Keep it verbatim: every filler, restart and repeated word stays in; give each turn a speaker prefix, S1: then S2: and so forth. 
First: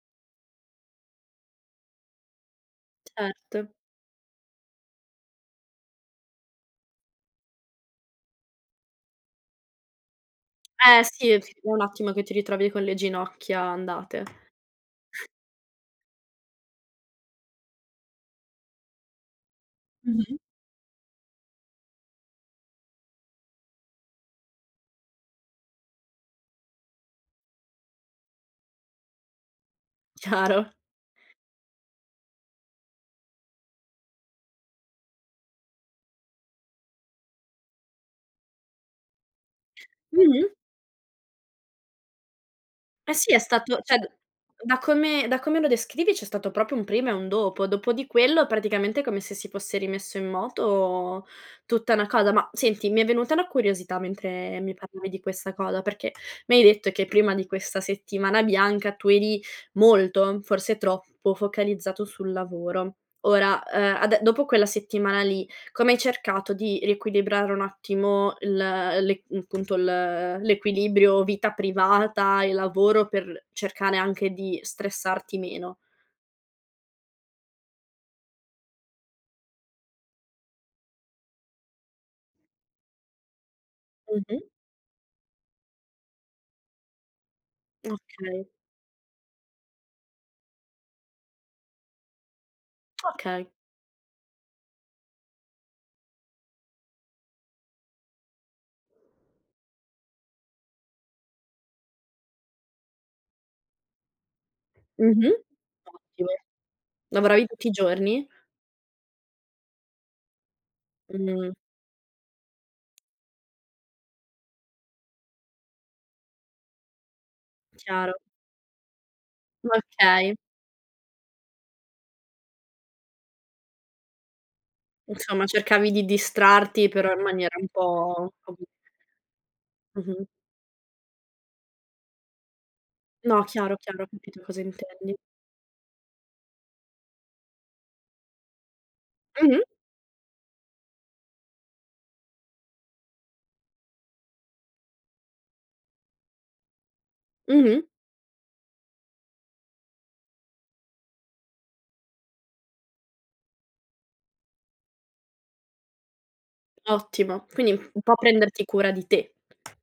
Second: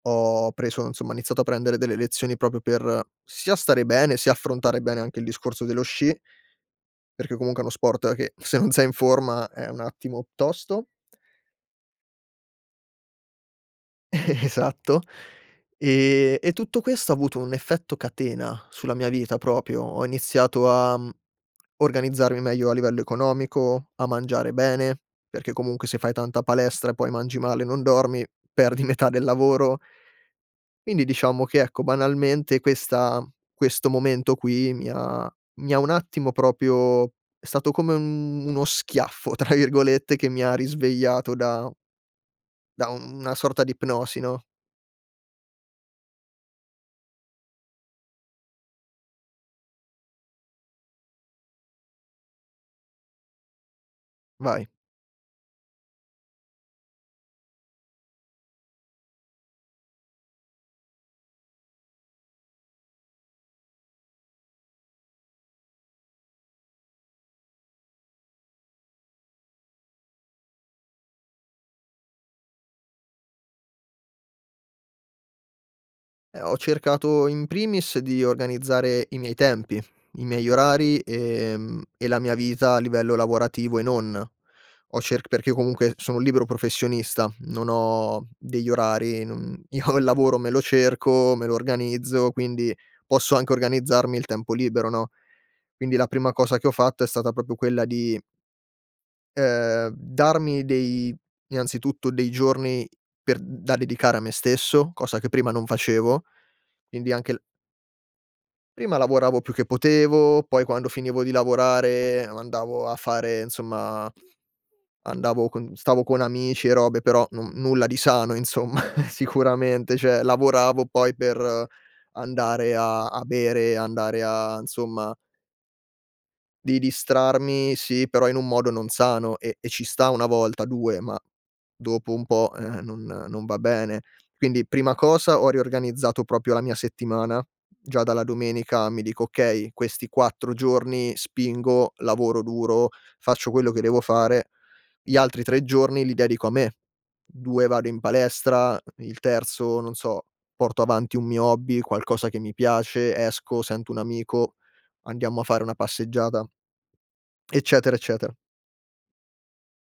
S1: Ho preso nsomma ho iniziato a prendere delle lezioni proprio per, sia
S2: Certo.
S1: stare bene, sia affrontare bene anche il discorso dello sci, perché comunque è uno sport che, se non sei in forma, è un attimo tosto.
S2: Eh sì, è un attimo che ti ritrovi con le ginocchia andate.
S1: Esatto. E e tutto questo ha avuto un effetto catena, sulla mia vita propio. Ho
S2: Mh-mh.
S1: iniziato a, mhmm, organizzarmi meglio a livello economico, a mangiare bene, perché comunque se fai tanta palestra e poi mangi male e non dormi, perdi metà del lavoro.
S2: Chiaro.
S1: Quindi diciamo che, ecco, banalmente, questa questo momento qui mi ha mi ha un attimo Propio è stato come un "uno schiaffo", tra virgolette, che mi
S2: Mh-mh.
S1: ha risvegliato da da
S2: Eh
S1: un
S2: sì,
S1: una
S2: è
S1: sorta di
S2: stato ceh, d
S1: ipnosi, no?
S2: da come da come lo descrivi c'è stato proprio un prima e un dopo. Dopo di quello, praticamente, come se si fosse rimesso in moto tutta na cosa. Ma senti, mi è venuta una curiosità mentre
S1: Vai.
S2: mi parlavi di questa cosa, perché mi hai detto che prima di questa settimana bianca tu eri molto, forse troppo, focalizzato sul lavoro. Ora, uhm, ade dopo quella settimana lì, come hai cercato di riequilibrare un attimo il l'e mhmm, punto, ehm, l'equilibrio vita privata e lavoro per l cercare anche di stressarti meno?
S1: Eh, ho cercato, in primis, di organizzare i miei tempi, i miei orari, ehm, e la mia vita a livello lavorativo e non.
S2: Mh-mh.
S1: Ho cerc perché comunque sono un libero professionista, non ho
S2: Okay.
S1: degli orari, non io il lavoro, me lo cerco, me lo organizzo, quindi posso
S2: Okay.
S1: anche organizzarmi il tempo libero, no, quindi la prima cosa che ho fatto è stata proprio quella di ehm, darmi dei innanzitutto dei giorni per da dedicare a me stesso, cosa che
S2: Mh-mh.
S1: prima non facevo;
S2: Ottimo.
S1: quindi anche il
S2: Lavoravi tutti i giorni?
S1: Prima lavoravo più che potevo, poi quando finivo di
S2: Mh-mh.
S1: lavorare andavo a fare, nsomma andavo con stavo con amici e robe, però non nulla di
S2: Chiaro.
S1: sano insomma,
S2: M
S1: sicuramente; ceh
S2: okay.
S1: lavoravo poi per andare a a bere, andare a nzomma
S2: Insomma cercavi di
S1: Di
S2: distrarti però in maniera un
S1: distrarmi, sì, però
S2: po'
S1: in un
S2: [unintelligible]
S1: modo non sano e e ci sta
S2: Mh-mh.
S1: una volta, due, ma, dopo un po', ehm, non
S2: No,
S1: non va
S2: chiaro,
S1: bene.
S2: chiaro. Ho capito cosa
S1: Quindi, prima
S2: intendi.
S1: cosa, ho riorganizzato proprio la mia settimana. Già dalla domenica mi dico:
S2: Mh-mh.
S1: "Okay, questi quattro giorni spingo, lavoro duro, faccio quello che devo fare, gli altri tre giorni li dedico a me. due
S2: Mh-mh.
S1: vado in palestra, uhm, il terzo non so, porto avanti un mio hobby, qualcosa che mi piace, esco, sento un amico, andiamo a fare una passeggiata,
S2: Ottimo. Quindi
S1: eccetera,
S2: un po'
S1: eccetera.
S2: prenderti cura di te.